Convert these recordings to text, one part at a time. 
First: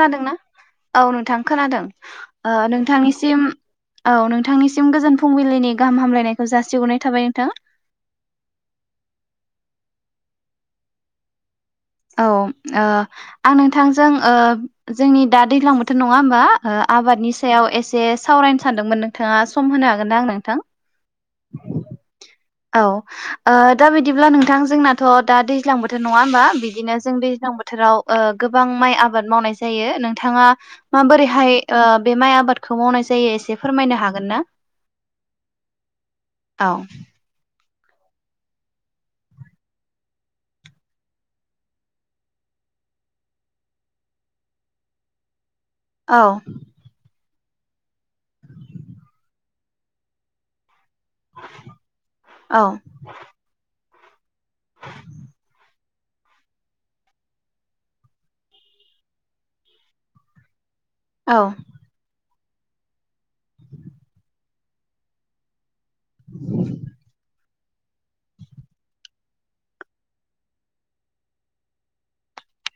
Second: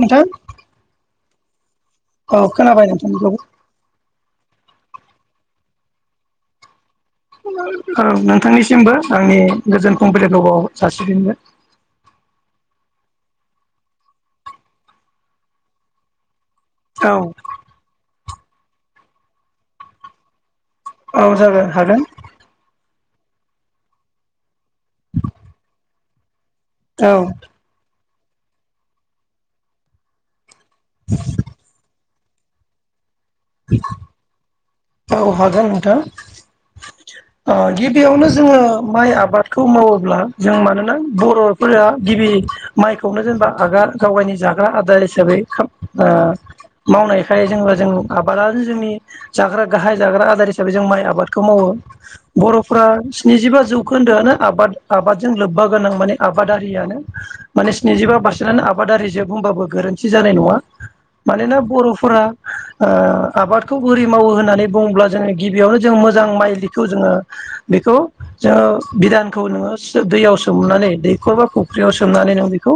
नोंथां औ नोंथां खोनादों औ ओ खोनाबाय नोंथांनिखौ नोंथांनिसिम औ नोंथांनिसिम गोजोन फुंबिलिनि गाहाम हामलायनायखौ जासिहरनाय थाबाय नोंथां औ नोंथांनिसिमबो आंनि गोजोन कमप्लि दबाव जासिनो औ ओ आं नोंथांजों ओ जोंनि दा दैज्लां बोथोर नङा होमबा ओ औ आबादनि सायाव एसे सावरायनो सानदोंमोन नोंथाङा सम होनो हागोनना नोंथां औ जागोन हागोन औ ओ दा बिदिब्ला नों थां जोंनाथ' दा दैज्लांबो थोर नङा होमबा बिदिनो औ जों दैज्लां बोथोराव ओ गोबां माइ आबाद मावनाय जायो नोंथाङा माबोरै हाय ओ बे माइ आबादखौ मावनाय जा जायो एसे फोरमायनो हागोन ना औ हागोन नोंथां औ ओ गिबियावनो जोङो माइ आबादखौ मावोब्ला जों मानोना बर'फोरा गिबि माइखौनो जेनेबा आगा गावायनि जाग्रा आदार हिसाबै ओ औ मावनाय खाय जोंबो जों आबादानो जोंनि जाग्रा- गाहाय जाग्रा आदार हिसाबै जों माइ आबादखौ मावो औ बर'फोरा स्निजिबा जौ खोन्दोआनो आबाद आबादजों लोब्बा गोनां माने आबादारियानो माने स्निजिबा पारसेन्टआनो आबादारिजोब बुंबाबो गोरोन्थि जानाय नङा औ मानोना बर'फोरा ओ आबादखौ बोरै मावो होननानै बुंब्ला जोङो गिबियावनो- जों मोजां माइलिखौ जोङो बेखौ जोङो बिदानखौ नोङो दैयाव सोमनानै दैखर बा फुख्रियाव सोमनानै नों बेखौ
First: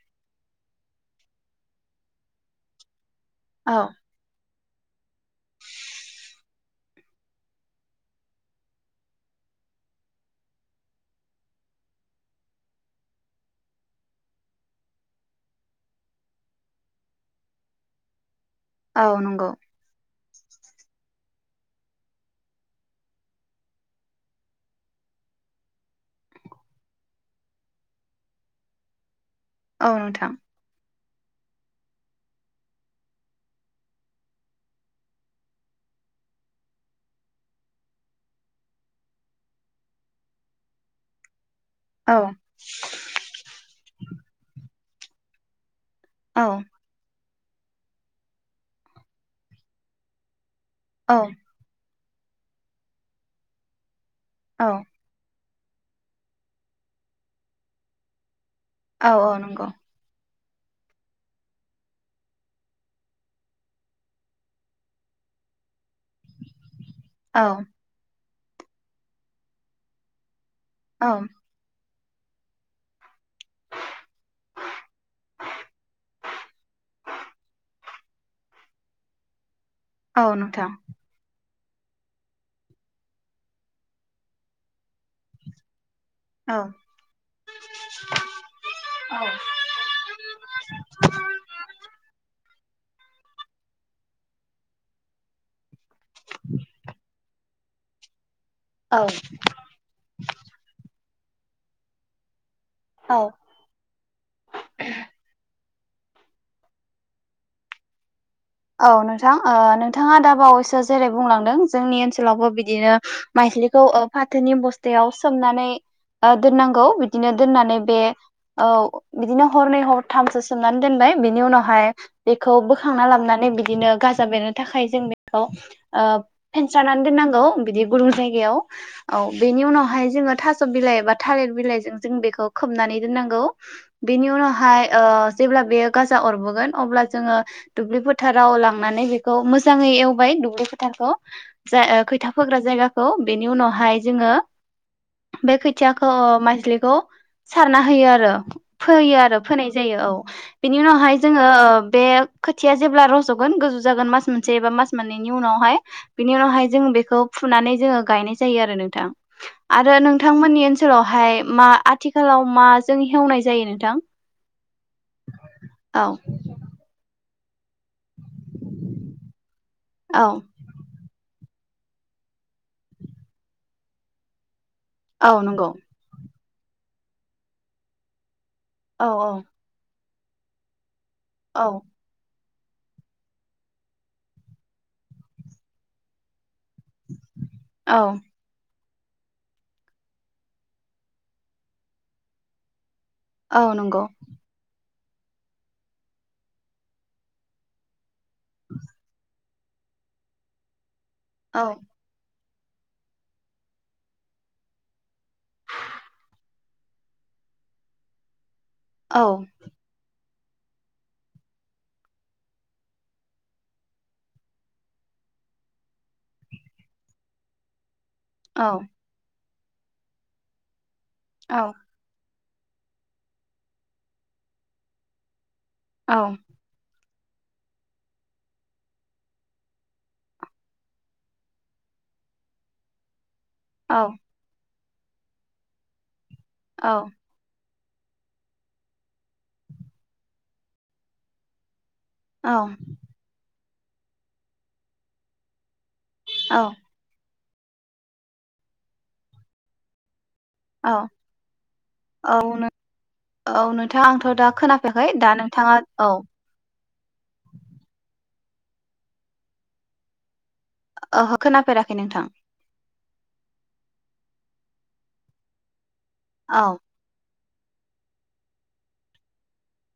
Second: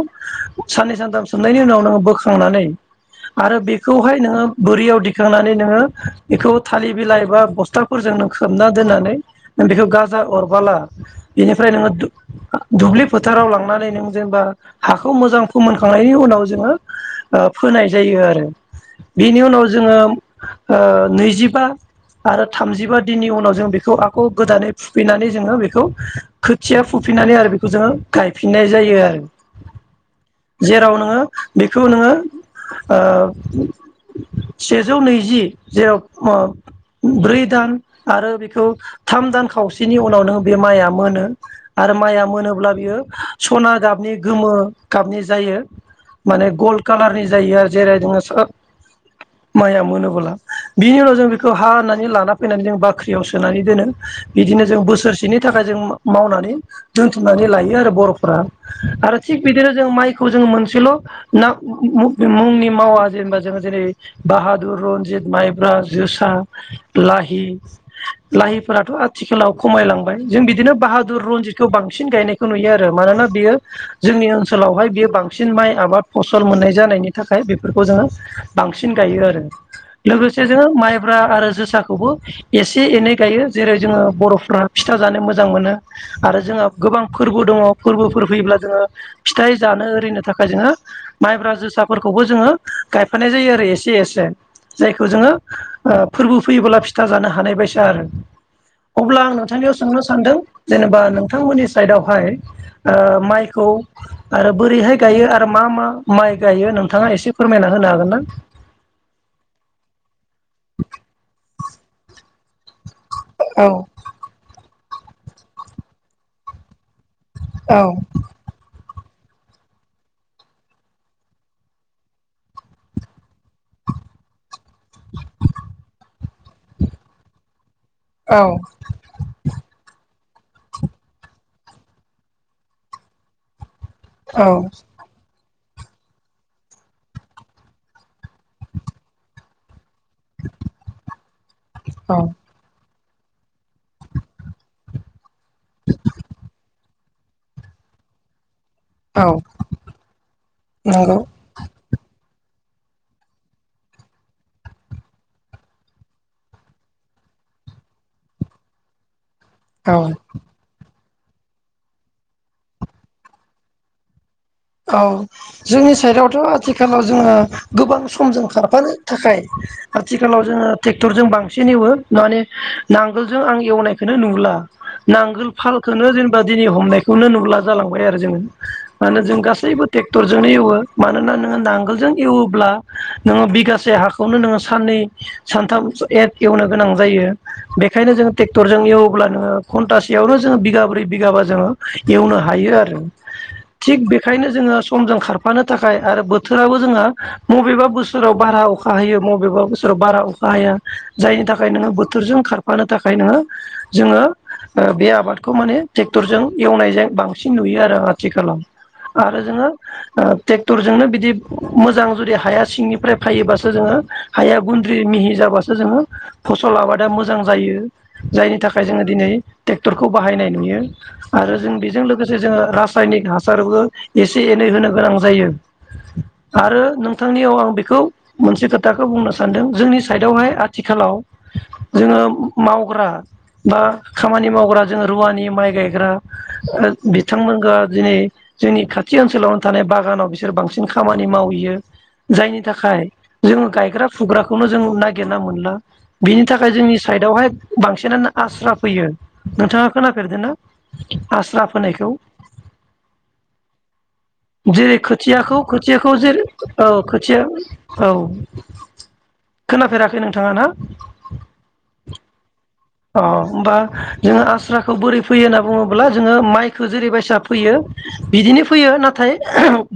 साननै सानथाम सोमनायनि उनाव नोङो बोखांनानै आरो औ बेखौहाय नोङो बोरियाव दिखांनानै नोङो बेखौ थालिर बिलाइ एबा बस्थाफोरजों नों खोबना दोननानै नों बेखौ गाजा अरबाला बेनिफ्राय नोङो दु दुब्लि फोथाराव लांनानै नों जेनेबा हाखौ मोजां फोमोनखांनायनि उनाव जोङो ओ फोनाय जायो आरो औ बेनि नंगौ उनाव जोङो ओ नैजि बा आरो थामजिबा दिननि उनाव जों बेखौ आखौ गोदानै फुफैनानै जोङो बेखौ खोथिया फुफिनानै आरो बेखौ जोङो गायफिननाय जायो आरो औ नोंथां जेराव नोङो बेखौ नोङो ओ सेजौ नैजि जेराव ओ ब्रै दान आरो बेखौ थाम दान खावसेनि उनावनो बे माइआ मोनो आरो औ माइया मोनोब्ला बियो सना गाबनि गोमो गाबनि जायो औ माने गलड कालारनि- जायो आरो जेरै नोङो स माइया मोनोबोला बिनि उनाव औ जों बेखौ हा होनना- लाना फैनानै जों बाख्रियाव सोनानै दोनो बिदिनो औ जों बोसोरसेनि नि थाखाय जों मावनानै दोन्थुमनानै लायो आरो बर'फोरा औ आरो औ थिग नंगौ बिदिनो जों माइ- खौ जोङो मोनसेल' ना मुं मुंनि मावा जेनेबा जोंङो जेरै बाहादुर रनजित माइ- रा जोसा लाहि औ लाहिफोराथ' आथिखालाव खमायलांबाय जों बिदिनो औ बाहादुर रनजितखौ बां- बांसिन गायनायखौ नुयो आरो मानोना बियो जोंनि ओनसोलावहाय बियो बांसिन माइ आबाद फसल मोननाय जानायनि थाखाय बेफोरखौ जोङो बांसिन गायो आरो औ लोगो - जोङो नोंथां माइब्रा आरो जोसा फिथाखौबो एसे एनै गायो जेरै जोङो बर'फ्रा फिथा जानो मोजां मोनो। आरो औ जोंहा गोबां फोरबो दङ फोरबोफोर फैयोब्ला जोङो औ फिथाइ जानो ओरिनो थाखाय जोङो माइब्रा जोसाफोरखौबो जोङो। गायफानाय जायो आरो एसे एसे जायखौ खौ जोङो ओ फोरबो फैयोब्ला फिथा जानो हानाय बायसा आरो। औ अब्ला आं नोंथांनियाव सोंनो सानदों जेनेबा नों नोंथांमोननि साइडआवहाय ओ औ माइखौ आरो बोरैहाय गायो आरो मा मा? माइ गायो नोंथाङा एसे फोरमायना होनो हागोनना? औ नोंथां ओ नोंथाङा दा बावैसो जेरै बुंलांदों जोंनि ओनसोलावबो बिदिनो औ माइस्लिखौ फाथोनि बस्था थयाव सोमनानै दोननांगौ बि बिदिनो दोननानै औ बे औ बिदिनो हरनै हरथामसो सोमनानै दोनबाय बिनि उनावहाय बेखौ बोखांना लाबनानै बिदिनो गाजा बेरनो थाखाय। जों बेखौ ओ एरसारनानै दोननांगौ बिदि गुदुं औ जायगायाव औ बेनि उनावहाय जोङो थास' बिलाइ एबा थालिर बिलाइजों जों बेखौ खोबनानै दोननांगौ। बेनि औ उनावहाय ओ जेब्ला बेयो गाजा अरबोगोन अब्ला जोङो दुब्लिफोर फोथाराव लांनानै बेखौ मोजाङै एव ओमफ्राय दुब्लिफोरखौ जा औ खोथिया फोग्रा जायगा खौ बेनि उनावहाय जोङो बे खोथियाखौ माइस्लिखौ सारना होयो आरो। फोयो औ आरो फोनाय जायो औ बिनि उनावहाय नंगौ जोङो बे खोथिया जेब्ला रज'गोन गोजौ जागोन मास मोनसे एबा मास मोननैनि उनावहाय बिनि उनावहाय जों बेखौ फुनानै जोङो गायनाय जायो आरो नोंथां। आरो औ नोंथांमोननि ओनसोलाव ओमफाय मा आथिखालाव माजों हेवनाय जायो नोंथां औ जोंनि औ साइडआवथ' आथिखालाव जोङो गोबां समजों खारफानो थाखाय औ आथिखालाव जोङो ट्रेक्टरजों बांसिन। एवो माने नांगोलजों आं एवनायखौनो नुला औ नांगोल नंगौ फालखौ जेने बेबादिनि हमनायखौनो नुला जालांबाय आरो जोङो मा औ होन जों गा ट्रेक्टरजोंनो एवो मानोना नोङो औ नांगोलजों एवो ब्ला नोङो बिगासे हाखौनो नोङो साननै सानथाम ए वनो गोनां जायो औ बेखायनो जों ट्रेक्टर जों एवोब्ला नोङो घन्टासेयावनो जोङो बिगाब्रै बिगाबा जोङो एवनो हायो आरो औ नंगौ थिग । बेखायनो जोङो समजों खारफानो थाखाय आरो बोथोराबो जोङो मबेबा बोसो राव बारा अखा हायो मबेबा बोसोराव बारा अखा हाया जायनि थाखाय नोङो बोथोरजों खार फानो थाखाय नोङो जोङो ओ बे आबादखौ माने ट्रेक्टरजों एवनायजाय बांसिन नुयो आरो आथिखालाव । आरो जोङो ओ ट्रेक्टरजोंनो बिदि मोजां जुदि हाया सिंनिफ्राय फायोबासो जोङो हाया गुन्द्रि मिहि जाबासो जोङो फसल आबादा मोजां जायो । जायनि थाखाय जोङो दिनै ट्रेक्टरखौ बाहायनाय नुयो । आरो जों औ-औ-औ-औ-औ-औ-औ-औ-औ-औ-औ-औ बेजों लोगो से जोङो रासायनिक हासारबो एसे एनै होनो गोनां जायो । आरो नों थांनियाव आं बेखौ मोनसे खोथाखौ बुंनो सानदों जोंनि साइदआवहाय आथिखालाव जोङो मावग्रा बा खामानि मावग्रा जों रुवानि माइ गायग्रा ओ बिथांमोनखो दिनै जोंनि खाथि ओनसोलावनो थानाय बागानाव बिसोर बांसिन खामानि मावहैयो औ जायनि थाखाय जोङो गायग्रा फुग्राखौनो जों नागिरना मोनला । बिनि औ थाखाय जोंनि साइदआवहाय बांसिनानो आस्रा फैयो नोंथाङा खोना फेरदोना औ आस्रा फोनायखौ? औ नों औ नोंथां आंथ' दा जेरै खोनाफैयाखै दा खोथियाखौ नोंथाङा औ खोथियाखौ जेरै औ खोथिया औ । खोनाफेराखै नोंथाङा ना? ओहो खोनाफेराखै नोंथां । अ'होमबा जोङो आस्राखौ बोरै फैयो होनना बुङो ब्ला जोङो औ माइखो जेरैबायसा फैयो बिदिनो फैयो नाथाय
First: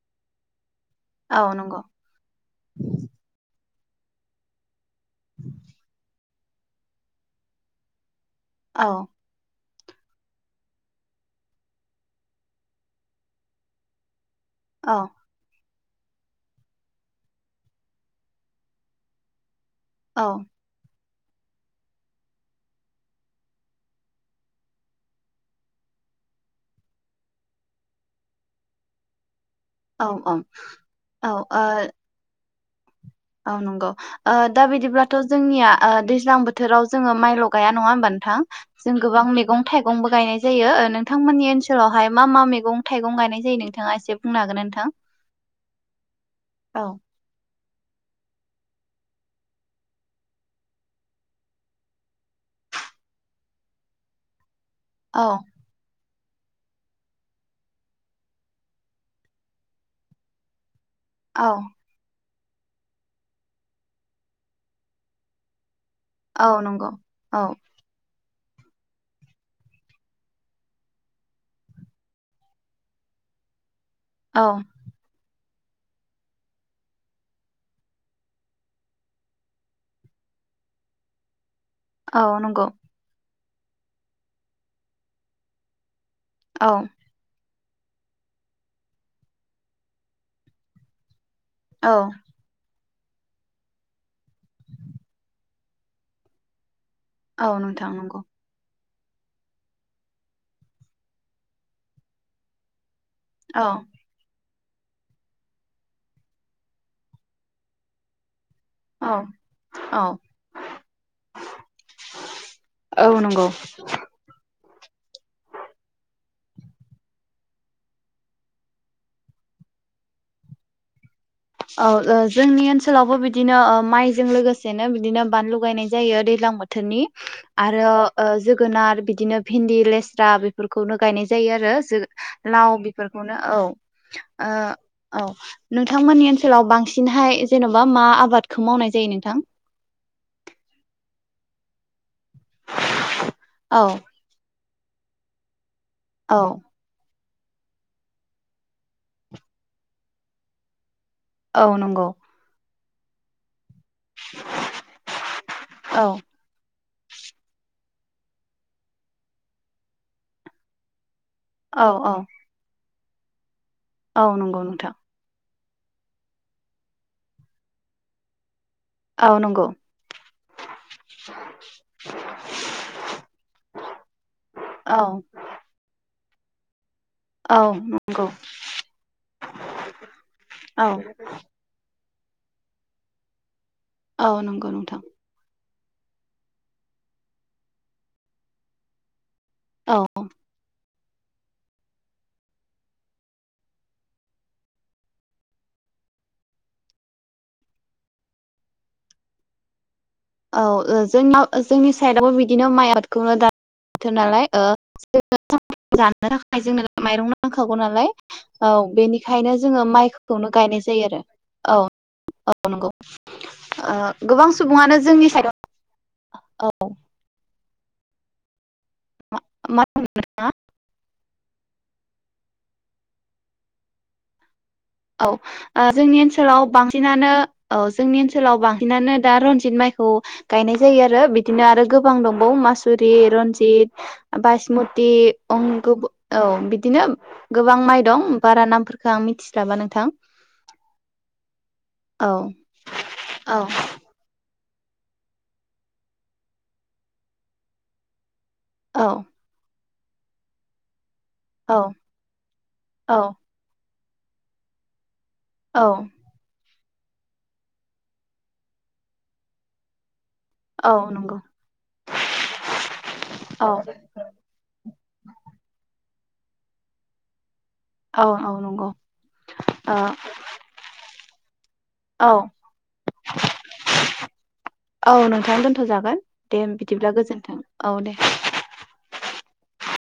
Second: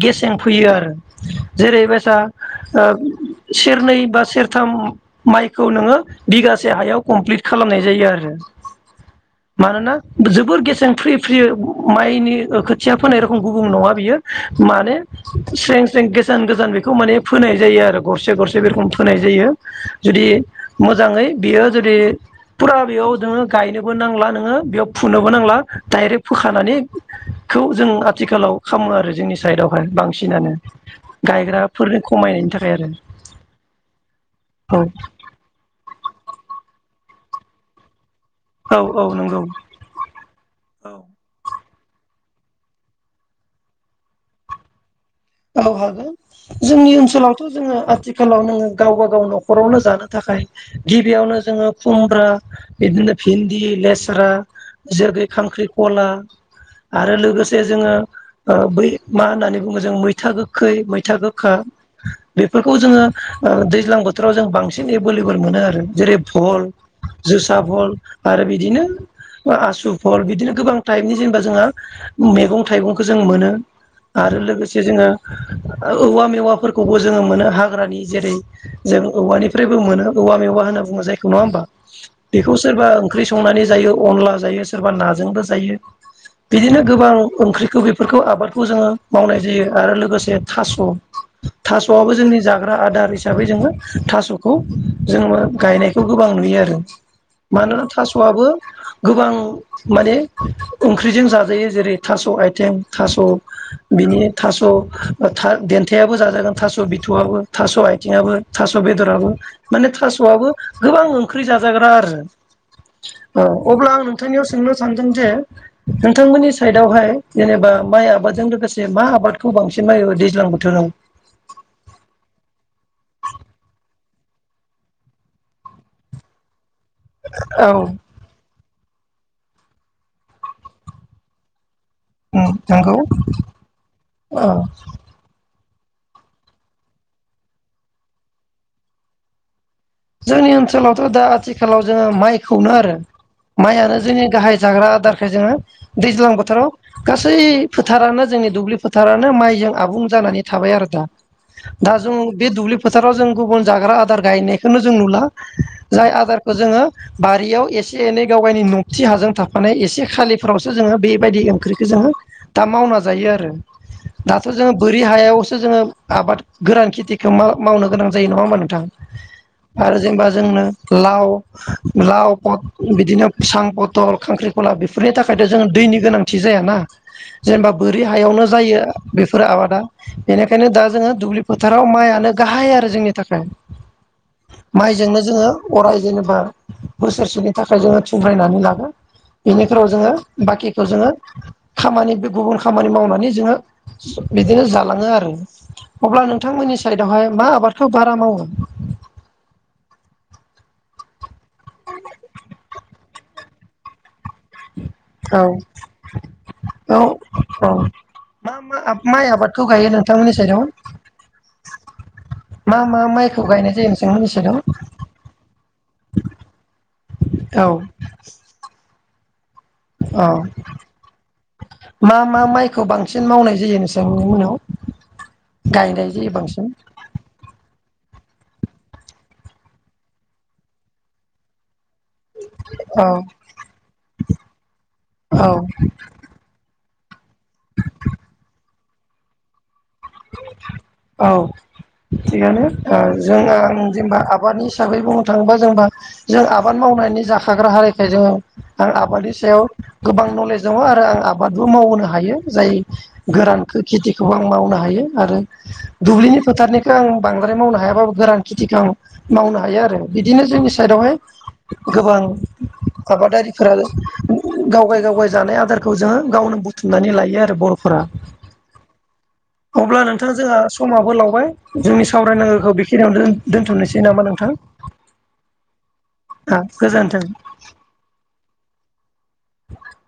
गेसें फैयो आरो। औ नंगौ जेरै बायसा ओ सेरनै बा सेरथाम माइखौ नोङो बिगासे हायाव कमप्लिट खालामनाय जायो आरो। औ मानोना जोबोर गेसें फ्रि फ्रि माइनि ओ खोथिया फोनाय रोखोम गुबुं नङा बियो माने औ स्रें स्रें गोजान गोजान बेखौ माने फोनाय जायो आरो गरसे गरसे बे रखोम फोनाय जायो। औ जुदि मो जाङै बियो जुदि फुरा बेयाव नोङो गायनोबो नांला नोङो बेयाव फुनोबो नांला डायरेक्ट फोखानानै खौ जों आथिखालाव खालामो आरो जोंनि साइदआवहाय औ औ बांसिनानो ओ गायग्राफोर खमायनायनि था खाय आरो। औ नंगौ ओ दा बिदिब्लाथ' जोंनिया ओ दैज्लां बोथोराव जोङो माइल' गाया नङा होमबा नों थां औ औ जों औ गोबां नंगौ। मैगं थाइगंबो गायनाय जायो औ नोंथांमोननि ओनसो सोलावहाय मा मा मेगं थाइगं गायनाय जायो नोंथाङा एसे बुंनो हागोन ना नोंथां? औ हागोन जोंनि औ ओनसोलावथ' जोङो आथिखालाव नोङो गावबा गाव न'खरावनो जानो थाखाय गिबियावनो जोङो खुमब्रा बिदिनो भिन्दि लेस्रा जेरगै औ खांख्रिखला आरो लोगोसे जोङो ओ बै मा होननानै बुङो जों मै था गोखै मै था औ गोखा बेफोरखौ जोङो ओ दैज्लां बोथोराव जों बांसिन एभेलेबल मोनो आरो। जेरै औ भल नंगौ औ जोसा भल आरो बिदिनो ओ आसु भल बिदिनो गोबां टाइपनि जेनेबा जोंहा मैगं थाइगंखो जों मोनो। आरो औ लोगोसे औवा मेवाफोरखौबो जोङो मोनो हाग्रानि जेरै जों औवानिफ्रायबो मोनो औवा मेवा होनना बुङो औ बेखौ नंगौ सोरबा ओंख्रि संनानै जायो अनला जायो सोरबा नाजोंबो जायो। औ बिदिनो गोबां ओंख्रि खो बेफोरखौ आबादखौ जोङो मावनाय जायो। आरो लोगोसे थास' औ थास'आबो जोंनि जाग्रा आदार हिसाबै जोङो थास'खौ जोङो गायनायखौ गोबां नुयो आरो औ मानोना नोंथां नंगौ थास'आबो गोबां माने ओंख्रिजों जाजायो जेरै थास' आइटें थास' औ बिनि थास' थां देनथायाबो जाजागोन थास' बिथआबो थास' आयथिङाबो थास' औ बेदराबो माने औ थास'आबो गोबां ओंख्रि जाजाग्रा आरो औ अब्ला आं नोंथांनियाव सोंनो सानदों जे नोंथांमोननि साइडआवहाय जेनेबा माइ आबादजों लोगोसे मा आबाद खौ बांसिन म दैज्लां बोथोराव? औ ओ जोंनि ओनसोलावबो बिदिनो ओ माइजों लोगोसेनो बिदिनो बानलुगायनाय जायो दैज्लां बोथोर बोथोरनि औ आरो ओ जोगोनार बि बिदिनो भिन्दि लेस्रा बेफोरखौनो गायनाय जायो आरो जो लाव नंगौ बेफोरखौनो औ औ ओ औ नोंथांमोननि ओन ओनसोलाव बांसिनहाय जेन'बा मा आबादखौ मावनाय जायो नोंथां? जोंनि ओनसोलावथ' दा आथिखालाव जों माइखौनो आरो औ माइयानो जों गाहाय जाग्रा आदारखाय जोङो दैज्लां औ बोथोराव गासै फोथारानो जोंनि दुब्लि फोथारानो माइजों आबुं जानानै थाबाय आरो दा औ दा नंगौ जों बे दुब्लि फोथाराव जों गुबुन जाग्रा आदार गायनाय बेखौनो जों नुला औ जाय आदारखौ जोङो बारियाव एसे एनै गाव गावनि न'थि हाजों थाफानाय एसे खालिफोरावसो जोङो बे बायदि ओंख्रिखौ औ जोंङो औ दा मावना जायो आरो औ दाथ' नंगौ जोङो नोंथां बोरि हायाव सो जोङो आबाद गोरान खेथिखौ मा-माव मावनो गोनां जायो नङा म नों औ नंगौ दा जेनेबा जोंनो लाव लाव बिदिनो सां पथल खांख्रिखला औ बेफोरनि थाखायथ' जोङो दैनि गोनां थिजाया ना। औ जेनेबा बोरि नंगौ हायावनो जायो बेफोर आबादा बेनिखायनो दा औ जोङो दुब्लि फोथाराव माइानो गाहाय आरो जोंनि थाखाय औ नंगौ नोंथां। माइजोंनो जोङो अराय जेनेबा बोसोरसेनि थाखाय जोङो थुमग्रायनानै लागोन बेनिफ्रायाव औ जोङो बाखि खौ जोङो खामानि बे गुबुन खामानि मावनानै जोङो बिदिनो जालाङो आरो अब्ला नोंथांमोननि साइडआवहाय मा आबादखौ बारा मावो? औ ओ जोंनाव जोंनि साइडआवबो बिदिनो माइआब खौनो दा थो नालाय ओ [inaudible] जानो थाखाय औ जोंनो मायरं औ नांखागौ नालाय मा ओ मा माइ बेनिखायनो आबादखौ जोङो गायो नोंथांमोननि माइखौनो साइडआव गायनाय जायो आरो ओ ओ मा नंगौ मा माइखौ गायनाय जायो ओ नोंथांमोननि गोबां साइडआव सुबुंआनो औ। औ मा होनो औ नोंथाङा मा मा माइखौ बांसिन मावनाय जायो नों [unintelligible] औ ओ जोंनि ओनसोलाव बांसिनानो औ जोंनि ओनसोलाव बांसिनानो दा रनजित माइखौ गायनाय जायो आरो बिदिनो आरो गो बां दंबावो औ मासुरि, रनजित, बाइसमुति औ अं गो औ दिनो गोबां माइ दं बारा नामफोरखौ आं मिथि जाबानो औ औ थिगानो ओ जों औ आं जेनेबा आबादनि हिसाबै बुंनो थाङोबा जोंबा जों आबाद मावनायनि जाखाग्रा हारिखाय जोङो आरो औ आबादनि सायाव गोबां नलेज दङ आरो आं आ आबादबो औ मावनो हायो जाय औ गोरानखौ खेथिखौबो आं मावनो हा हायो। आरो औ दुब्लिनि फोथारनि आं बांद्राय मावनो हायाबाबो गोरान खेथिखौ आं मावनो हायो आरो बिदिनो जोंनि औ साइडआवहाय नंगौ गोबां आबादारिफोरा औ गावगाय गावगाय जानाय आदारखौ जोङो गावनो बुथुमनानै लायो आरो बर' औ औ नंगौ। अब्ला ओ नोंथां जोंहा समाबो लावबाय जोंनि औ सावरायनांगौखौ बेखिनियावनो दोन्थ'नोसै नामा नोंथां औ नोंथां दोनथ' जागोन दे बिदिब्ला गोजोन्थों। औ दे